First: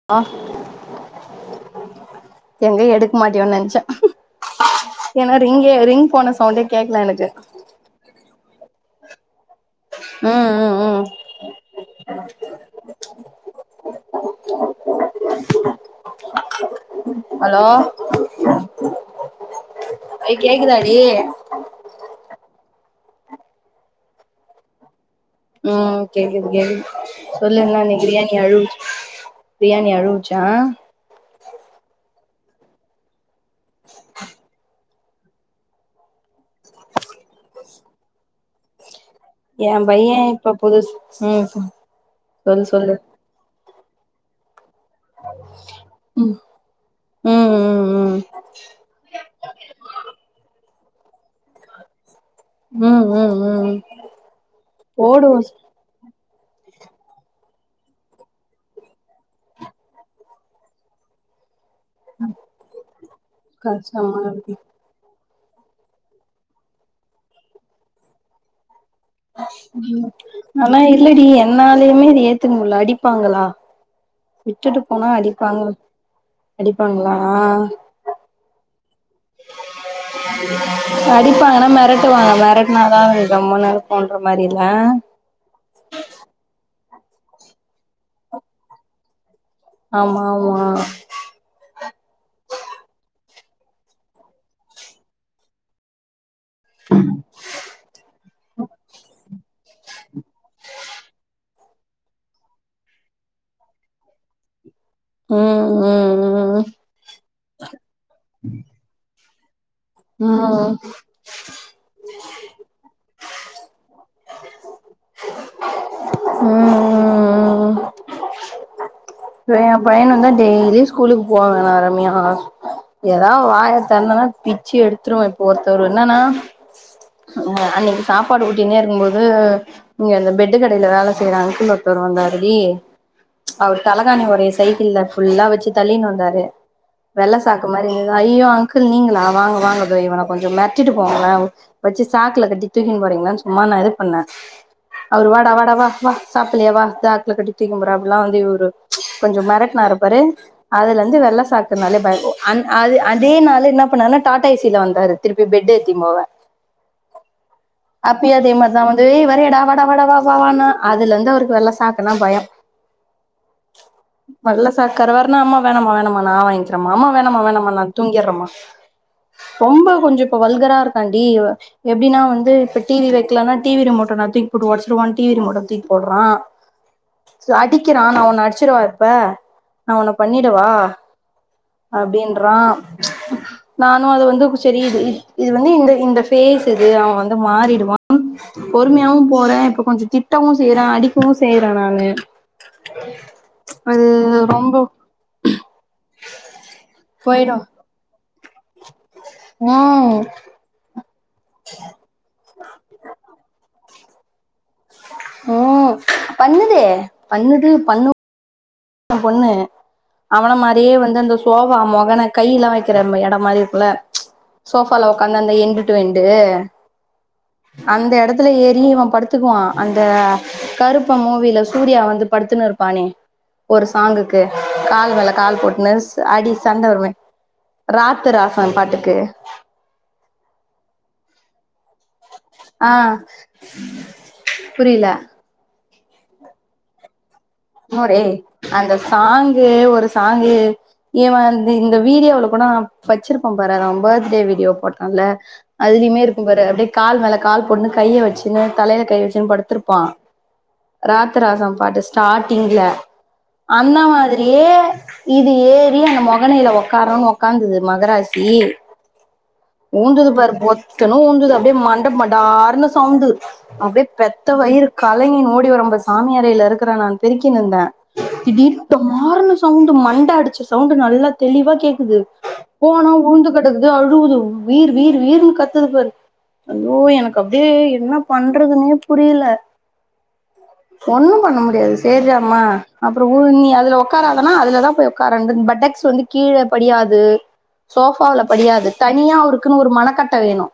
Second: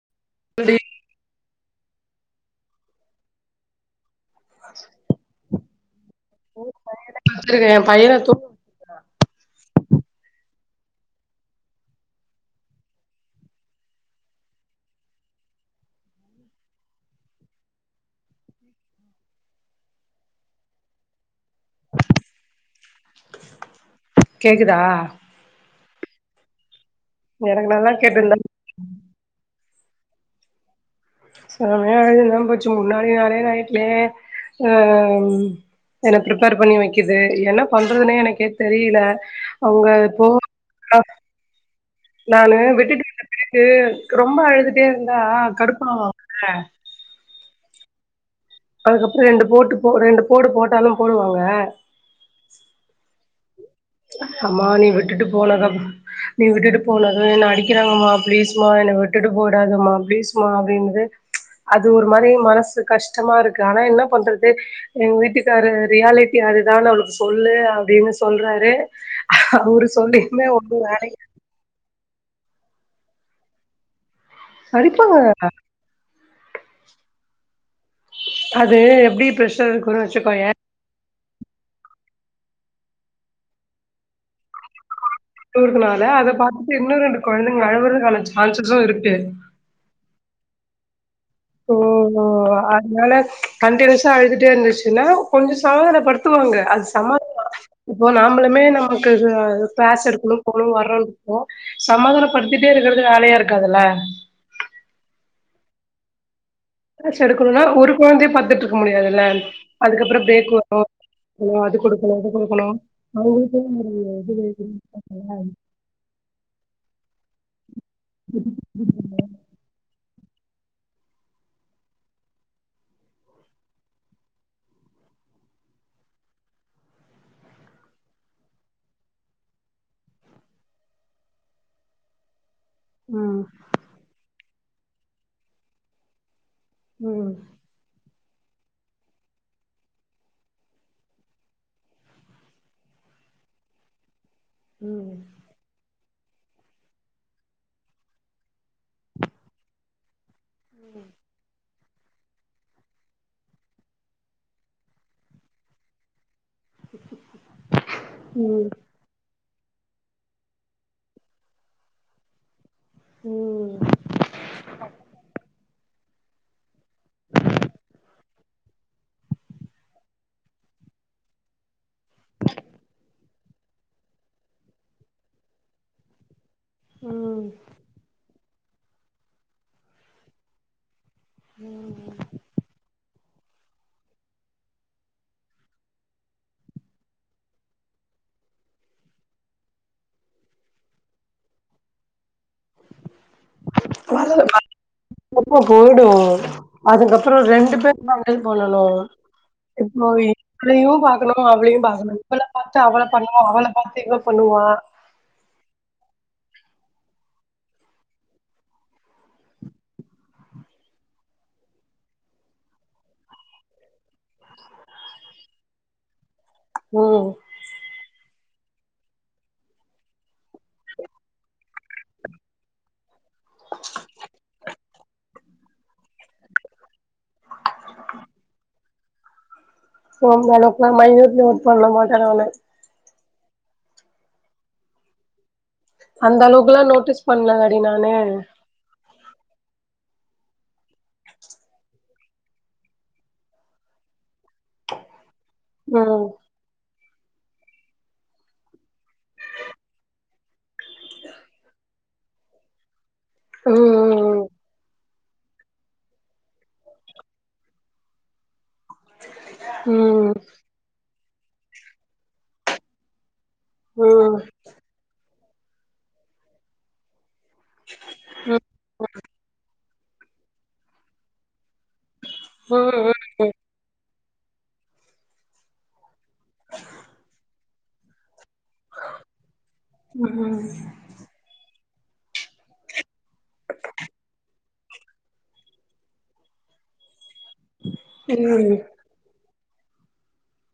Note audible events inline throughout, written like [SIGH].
ஆ [UNINTELLIGIBLE] எங்க எடுக்க மாட்டியோன்னு நெனச்சே ஏன்னா ரிங்கே ரிங் போன சவுண்டே கேக்ல எனக்கு ருக்கே பையன தூங் ம் ம் ம் ஹலோ ஐ கேக்குதாடி கேக்குதா ம் கேக்குது கேக்குது எனக்கு சொல்லுனா நல்லா நீ கேட்டுருந்தா பிரியாணி அழுவு பிரியாணி அழுவுச்சா சமையதுல்லான் போச்சு முன்னாடி நாளே நைட்லே என்ன ப்ரிப்பேர் பண்ணி வைக்கிது என்ன பண்ணுறதுனே எனக்கே தெரில ஏ பையே இப்ப புதுசு ம் நானு சொல்லு சொல்லு விட்டுட்டு வந்த பேருக்கு ரொம்ப அழுதுட்டேருந்தா கடுப்பாவுள்ள ம் ம் ம் அதுக்கப்றோ ரெண்டு போட்டு போ ரெண்டு போடு போட்டாலும் போடுவாங்க ம் ம் ம் அம்மா நீ விட்டுட்டு போடு போனக்கப்றோ நீ விட்டுட்டு போனதும் என்ன அடிக்கிறாங்கம்மா ப்ளீஸ்மா என்ன விட்டுட்டு போய்டாதம்மா ப்ளீஸ்மா அப்டிங்து அது ஒரு மாரி மனசு கஷ்டமாருக்கு ஆனா என்ன கஷ்டமா பண்றது இருக்கு எங்க வீட்டுக்காரு ரியாலிட்டி அதுதான்னு அவளுக்கு சொல்லு அப்டின்னு சொல்றாரு அவரு சொல்லியுமே ஆனா ஒண்ணு வேலைக்கு இல்லடி என்னாலயுமே இது ஏத்துக்க முடில அடிப்பாங்ளா விட்டுட்டுப்போனா அடிப்பாங்க அடிப்பாங்களா அது எப்டி ப்ரஷா இருக்குன்னு வச்சுக்கோயே அடிப்பாங்கன்னா மெரட்டுவாங்க மெரட்டுனாதா அதுங்க கம்முன்னு இருக்குன்ற மாரில்ல அழுவுறதுனால அத பாத்துட்டு இன்னும் ரெண்டு கொழந்தைங்க அழவுறதுக்கான சான்சசு இருக்கு ஆமா ஆமா ம் ம் அதனால கண்டனியூஸா அழுதுட்டேருந்துச்சுன்னா கொஞ்சோ சமாதானப்படுத் துவாங்க அது சமாதானோ ஆச்சு இப்போ நாமளுமே நமக்கு அ க்ளாஸ் எடுக்கணு போணு வரனு சமாதானப்படுத்திட்டே இருக்கிறது வேலயா இருக்காதுல்ல ம் ம் க்ளாஸ் எடுக்கணும்னா ஒரு கொழந்தையே பாத்துட்டு இருக்க முடியாதுல்ல அதுக்கப்றோ ம் ப்ரேக் ம் வரு அது குடுக்கனு இது குடுக்கணு அவுங்களுக்கு ஒரு இது [UNINTELLIGIBLE] ம் சோ ஏ பையனுந்தா டெய்லி ஸ்கூலுக்கு போவ வேணா ரம்யா ஏதாது வாய தொரந்தனா பிச்சு எடுத்துறுவே இப்ப ஒருத்தவரு என்னன்னா அன்னக்கி சாப்பாடு ஊட்டினே இருக்கும்போது நீங்க அந்த பெட்டு கடைல வேல செய்ற அங்கிள் ஒருத்தர் வந்தாருடி ம் அவர் தலகாணி ஒரய சைக்கிள் புல்லா வச்சு தள்ளினு வந்தாரு ம் வெள்ள சாக் கு மாரி இருந்துதே ஐயயோ அங்கிள் நீங்களா வாங்க வாங்க இதோ இவன கொஞ்சோ மெரட்டிட்டு போங்களே வெச்சு சாக்குல கட்டி தூக்கின்னு போறீங்களான்னு சும்மா இது பண்ண ம் அவரு வாடா வாடா வா வா சாப்லையா வா சாக்ள கட்டி தூக்குனு போற அப்பில்லா வந்து இவரு கொஞ்சோ மெரட்டுனாரு பாரு அதுலே இருந்து வெள்ள சாக் அதுனாலே பயோ அந் அதே அதே நாள்ல என்ன பண்ணாருனா டாடா ஏசியில வந்தாரு திருப்பி பெட் எத்தினு போவ அப்பயு அதே ம் மாரிதா வந் அதுவே வரியாடா வாடா வாடா வாடா வா வா அதுலேருந்து அவருக்கு வெள்ள சாக்குனா பயோ ம் வெள்ள சாக்கர வரனா அம்மா வேணமா வேணமா நா ஆ வாங்கிக்கிற மா மா வேணாமா வேணாம்மா நா தூங்கிற்றமா ரொம்ப கொஞ்சோ இப்ப வல்கரா இருக்கான்டி எப்டின்னா வந்து இப்ப டிவி ல குக்கல்லனா டிவி ரிமோட்ட நா தூக்கி போட்டு ஒடச்சுருவ டிவி ரிமோட்ட தூக்கி போட்றா ம் அடிக்கிறா நா உன்ன அடிச்சுடவா இப்ப நா உன்ன பண்ணிடவா அப்டின்றா நானு அது வந்து சேரி இது இது வந்து இந்த பேஸ் இது அவ வந்து மாறிடுவா பொறுமையாவு போற இப்ப கொஞ்சோ திட்டவு செய்யறே அடிக்கவு செய்யறே நானு அது [INAUDIBLE] ரொம்போ அதுக்கப்றோ போயிடு ரெண்டு பேர் [UNINTELLIGIBLE] பண்ணணு இப்போ ம் இவங்களையு பாக் இவளையு அவளையு பாக்கனு இவள பாத்து அவ பண்ணுவா அவள பாத்து இவ பண்ணுவா ம் பண்ணுதே பண்ணுது பண்ணு ஏ பொண்ணு அவன மாரியே வந்து அந்த சோபா மொகன கை எல்லா வைக்கிற எட மாரி இருக்குல்ல சோபால உக்காந்து அந்த என்டு டு எண்டு ம் அந்த எடத் துல ஏறி படுத்துக்குவா அந்த கருப்பு மூவில சூர்யா வந்து படுத்துன்னு இருப்பானே ஒரு சாங்குக்கு கால் மேல கால் போட்டுன்னு அடி சண்ட வருமே ராத்து ராசன் பாட்டுக்கு சோ அந்த அளவுக்கு எல்லா மைனூட்ட நோட் பண்ண மாட்ட நானு ஆ புரியில அந்த அளவுக்குல்லா நோட்டீஸ் பண்ல நா [UNINTELLIGIBLE] அந்த சாங்கு ஒரு சாங்கு இவ இந்த வீடியோல கூட நா வெச்சிருப்பா பாரு அத அவ பர்த்டே வீடியோ போட்டான்ல அதுலயுமே ம் இருக்கு பாரு அப்டியே கால் மேல கால் போட்டுண்ணு கைய வெச்சுன்னு தலையில கை வெச்சுன்னு படுத்திருப்பா ராத்தராச பாட்டு ஸ்டார்டிங்ல அந்த ம் மாதிரியே இது ஏறி அந்த மொகனையில உக்காரேன்னு உக்காந்துது மகராசி ஊந்துது ம் பாரு பொத்துனு ஊந்துது அப்டினு மண்ட மடாருன்னு சவுண்ட் அப்டியே ம் பெத்த வயிறு கலங்கினு ஓடி வர பாரு சாமி அறையில இருக்கிறே நானு பெருக்கினு இருந்தே திடீர்னு டமார்னு சவுண்டு மண்ட அடிச்ச சவுண்டு நல்லா தெளிவா கேக்குது ம் ம் ம் போனா உழுந்து கெடக்குது அழுவுது வீர் வீர் வீர்ன்னு கத்துது பாரு அய்யோ எனக்கு அப்டியே என்ன பண்றதுன்னே புரியல ம் ஒண்ணு பண்ண முடியாது சேர்ராம்மா அப்றோ உழு நீ அதுல உக்காராதன்னா அதுலதா போய் உக்கார்ர பட்டக்ஸ் வந்து கீழ படியாது சோஃபால ம் படியாது தனியா அவருக்குன்னு ஒரு மனக்கட்ட வேணு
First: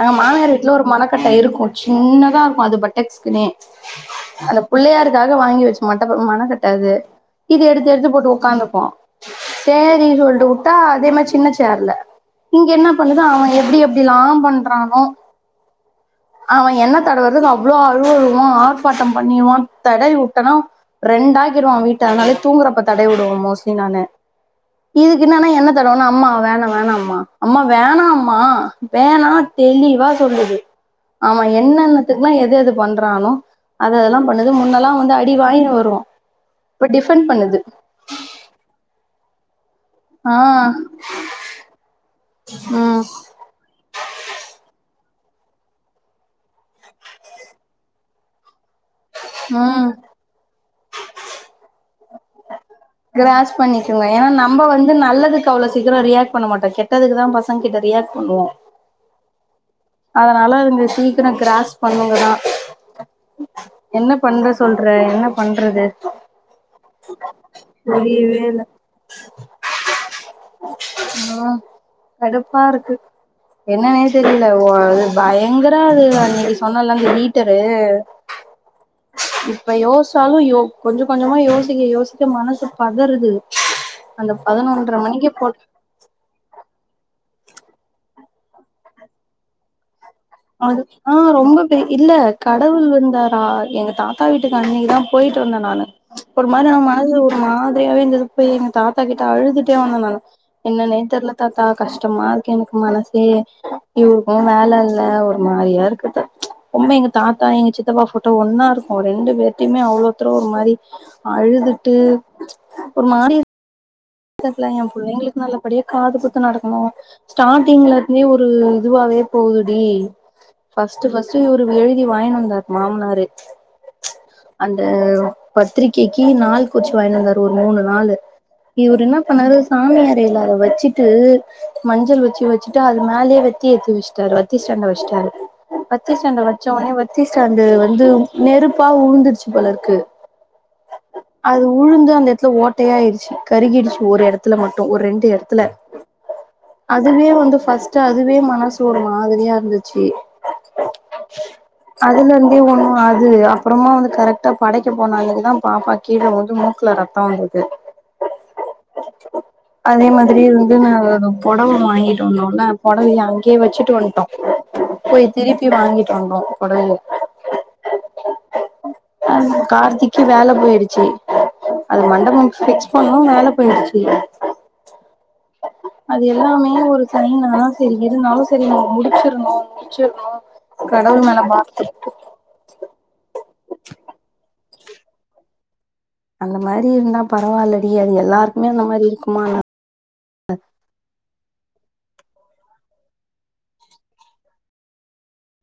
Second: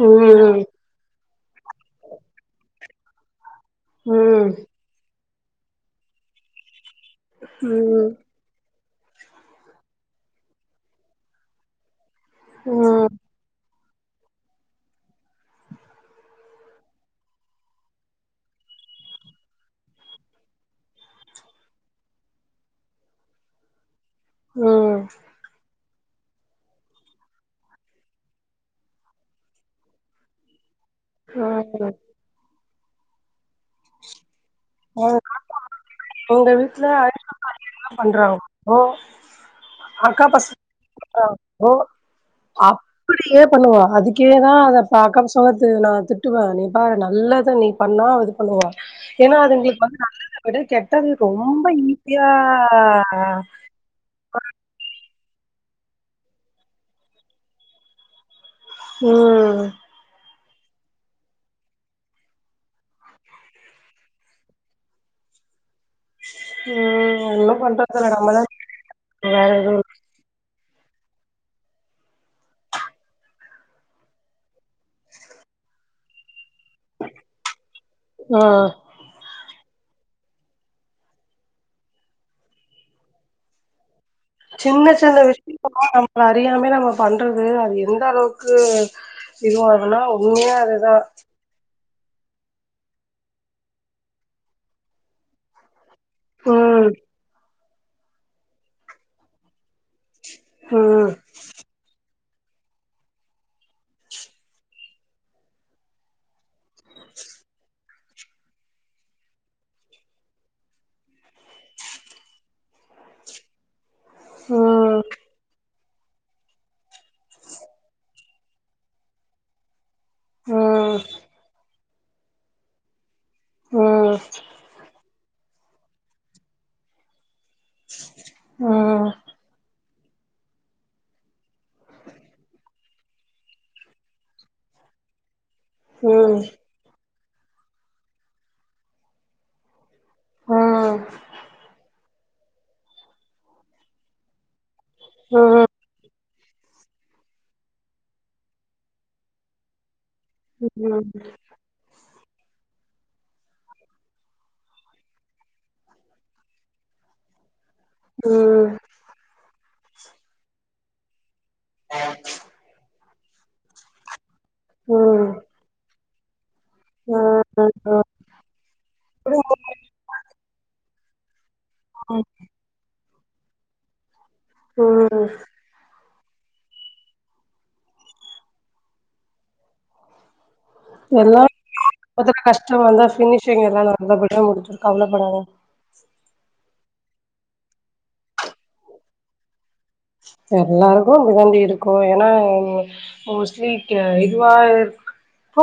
அங்க மாமியார் வீட் ஒரு மனக்கட்ட இருக்கு சின்னதா இருக்கு அது பட்டக்ஸ்குன்னே அந்த புள்ளையார்காக வாங்கி வெச்ச மட்ட மனகட்ட அது இது எடுத்து ம் எடுத்து போட்டு உக்காந்துக்கு சேரி சொல்லிட்டு உட்டா அதே மாரி சின்ன சேர்ல இங்க என்ன ம் பண்ணுதோ அவ எப்டி எப்டி எல்லா பண்றானோ அவ என்ன தடவுறதுக்கு அவ்ளோ அழ அழுவா ஆர்ப்பாட்டம் பண்ணிடுவா தடய் உட்டனா ரெண்டா கிடுவா வீட்ட அதனால தூங்குறப்ப தடவி விடுவோ மோஸ்ட்லி நானு ம் இதுக்கு என்னன்னா என்ன தடவனா அம்மா வேணா வேணா அம்மா அம்மா வேணாம்மா வேணா தெளிவா சொல்லுது ஆமா என்னென்னத்துக்குல்லா எத எது பண்றானோ அததெல்லா பண்ணுது முன்னல்லா வந்து ம் அடி வாங்கினு வருவோ இப்ப டிஃபன் பண்ணுது பன்றாங்கப்போ அக்கா ஆ பசங்க இருக்காங்கோ ம் அப்புடியே பண்ணுவா அதுக்கே தா அத பாக்கம் சொன்னது நா திட்டுவே நீ பாரு நல்லது நீ பண்ணா இது பண்ணுவா ஏன்னா அதுங்களுக்கு ம் வந்து நல்லத விட கெட்டது ரொம்ப ஈஸியா கிராச் பண்ணிக்கோங்க ஏன்னா நம்ப வந்து நல்லதுக்கு அவ்வளோ சீக்கிரம் ரியாக்ட் பண்ண மாட்டோ கெட்டதுக்கு தா பசங்க கிட்ட ரியாக்ட் பண்ணுவோ உம் அதனால அதுங்க சீக்கிரோ கிராஸ் பண்ணுங்க தா என்ன பண்ற சொல்ற என்ன பண்றது ம் இன்னு பண்றதுல்ல புரியவே நம்மதா இல்ல [UNINTELLIGIBLE] வேற எது இல்ல ஆ கடுப்பா இருக்கு என்னன்னே தெரிய இல்லஓ அது பயங்கர அது நீங்க சொன்னல அந்த வீட்டரு ஆ இப்ப யோசிச்சாலு யோ கொஞ்ச கொஞ்சமா யோசிக்க யோசிக்க மனசு பதறுது அந்த சின்ன பதினொன்ற சின்ன மணிக்கு போட்ட விஷயங்கள்லா நம் அது அறியாமே நம்ம பண்றது அது எந்த அளவுக்கு இது ஆதுனா அது ஆ ரொம்ப இல்ல கடவுள் வந்தாரா எங்க தாத்தா வீட்டுக்கு அன்னைக்குதா போயிட்டு வந்தே நானு ஒரு மாரி ம் நம் மனது ஒரு மாதிரியாவே இருந்தது போய் எங்க தாத்தா கிட்ட அழுதுட்டே வந்தே நா என்னனே ம் தெர்ல தாத்தா கஷ்டமா இருக்கு எனக்கு மனசே இவருக்கு வேல இல் இல்ல ஒரு மாரியா இருக்குது உம்ப எங்க தாத்தா எங்க சித் சித்தப்பா போட்டோ ஒன்னா இருக்கு ரெண்டு பேர்டயுமே அவ்ளோ தர ஒரு மாரி அழுதுட்டு ஒரு மாறி [UNINTELLIGIBLE] எ ம் பிள்ளைங்களுக்குல்லே நல்ல அப்படியே காதுகுத்து நடக்கணு ஸ்டார்டிங்ல இருந்தே ஒரு இதுவாவே போகுதுடி ம் பஸ்ட்டு பஸ்ட்டு இவ்ரு எழுதி வாங்கினு வந்தாரு மாமனாரு ம் அந்த பத்திரிகைக்கி நாள் குறிச்சு வாய்ங்னு வந்தாரு ஒரு மூணு நாளு இவரு என்ன ம் பண்ணாறு சாமி அறையில அத வச்சுட்டு மஞ்சள் வச்சு வச்சிட்டு அது மேலே வெத்தி ஏத்தி வச்சு அவரு வத்திஷ்டான்ட வஷ்டாரு பத்தி ம் ஸ்டாண்ட வச்ச உனே வத்தி ஸ்டாண்டு வந்து நெருப்பா உழுந்துருச்சு போல இருக்கு ம் அது உழுந்து அந்த இடத்துல ஓட்டையாயிருச்சு கருகிடுச்சு ஒரு இடத் த்துல மட்டு ஒரு ரெண்டு ம் இடத்துல அதுவே வந்து ஃபஸ்ட்டு அதுவே மனசு ஒரு மாதிரியா இருந்துச்சு உம் அதுல இருந்தே ஒண்ணு அது அப்புறமா வந்து கரெக்டா படைக்க போன அதுக்கு தா பாப்பா கீழ விழுந்து மூக்குல ரத்தோ வந்தது ம் ம் அதே மாதிரி வந்து நா பொடவ வாங்கிட்டு வந்தோன்ல அதைய அங்கே வச்சுட்டு வன்ட்டோ போய் திருப்பி வாங்கிட்டு வந்தோ பொடவய ஓ ஓ ஓ அ கார்த்திக்கு வேல போயிடுச்சு அது மண்டபம் ஸ்கெட்ச் பண்ணு வேல போயிடுச்சு [UNINTELLIGIBLE] அது எல்லாமே ஒரு சனியனாலதா செரி இருந்தாலு செ ரி நா முடிச்சிர்ணு ச்சோ எல்லா எது கஷ்ட வந்தா ஃபினிஷிங் எல்லா நல்லபடியா முடிஞ்ச்சிரு கவலப்படாத அந்த மாரி இருந்தா பரவாயில்லடி அது எல்லாருக்குமே அந்த மாரி இருக்குமா எல்லாருக்கு இப்டி தாண்டி இருக்கு ஏன்னா மோஸ்ட்லி இதுவா இருக் போ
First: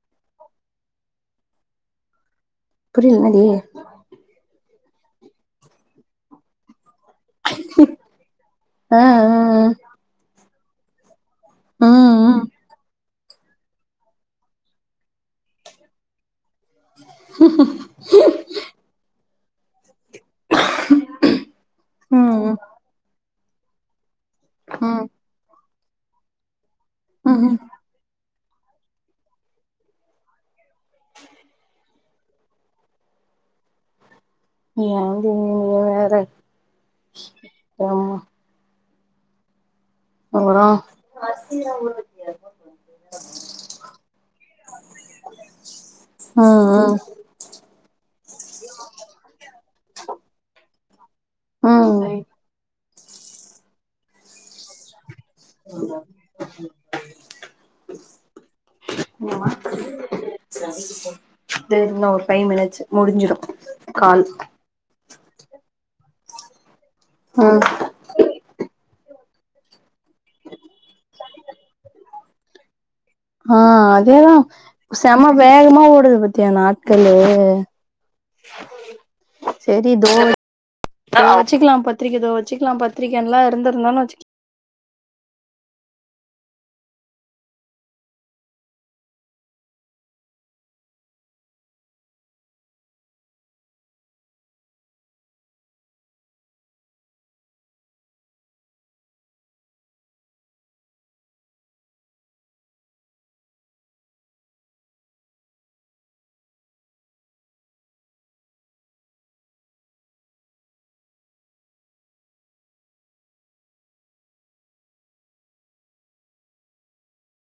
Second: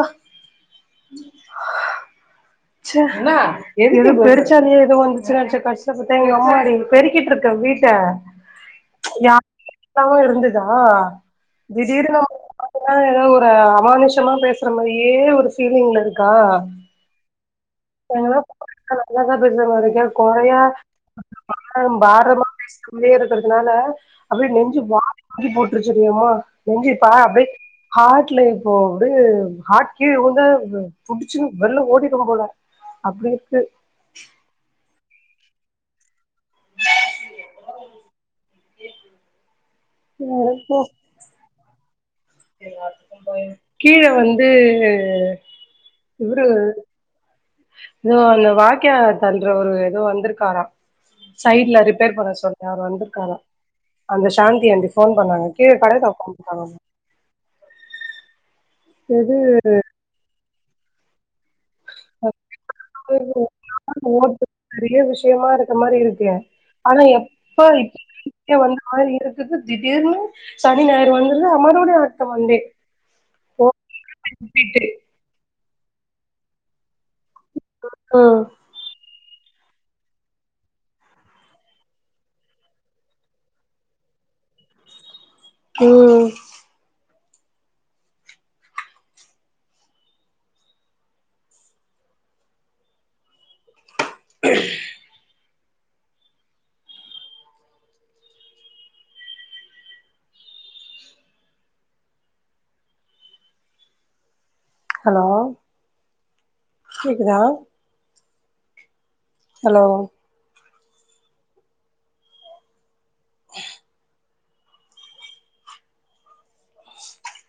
ச்ச புரியல என்னடி எதுக்கு பெருச்சாளியோ ஏதோ வந்துச்சு அடிச்சேன் கஷ்டப்பட்டு எம்மாடி பெருக்கிட்ருக்க வீட்ட ஆ ஆ எ அக்காவு இருந்துதா ஆ திடீருனு ம் [UNINTELLIGIBLE] எதா ஒரு அமானுஷமா பேசுற மாரியே ஒரு ஃபீலிங்ல இருக்கா எங்கப் அதப்டிதா நா பேசுறா மாரி கேப்போ கொறயா பாரமா ம் பேசினே இருக்குறதுனால அப்டியே நெஞ்சு ம் வாரி வாரி போட்டுருச்சுடி எம்மா நெஞ்சுப்பா அப்டியே ம் ஹாட்ல இப்போ அப்டே ஹாட் கீழ உழுந்த புடிச்சுன் வெள்ல ஓடிடு போல அப்டி இருக்கு ஏன்டி நீ வேற ப்பா நீ வா இப்போ கீழ வந்து இவரு ம் தோ அந்த வாய்க்கா பண்றவரு எதோ வந்திருக்காரா சைட்ல ம் ரிப்பேர் ம் பண்ண சொ யார் வந்திருக்காரா அந்த சாந்தி ஆண்டி ஃபோன் பண்ணாங்க கீழ கட தொறக்க வந்துருக்காங்களா [UNINTELLIGIBLE] தோ இன்னோ ஒரு ஃபைவ் மினிட்ஸ் முடிஞ்சிடும் கால் நெறய விஷயமா இருக்க மாரி இருக்கு ஆனா எப்ப வந்த மாரி இருக்குது திடீர்னு சனி ஞாயிர் வந்துர்து மறுபடியு அடுத்த மண்டே ஆ அதேதா ரிப்பீட்டு. செம வேகமா ஓடுது பத்தியா நாட்களு ஓ செரி தோ தோ வச்சுக்கலா பத்திரிக்க தோ வச்சுக்கலா பத்திரிக்கல்லான் இருந்துர்லான் வச்சுக ம் ஹலோ கேக்குதா ஹலோ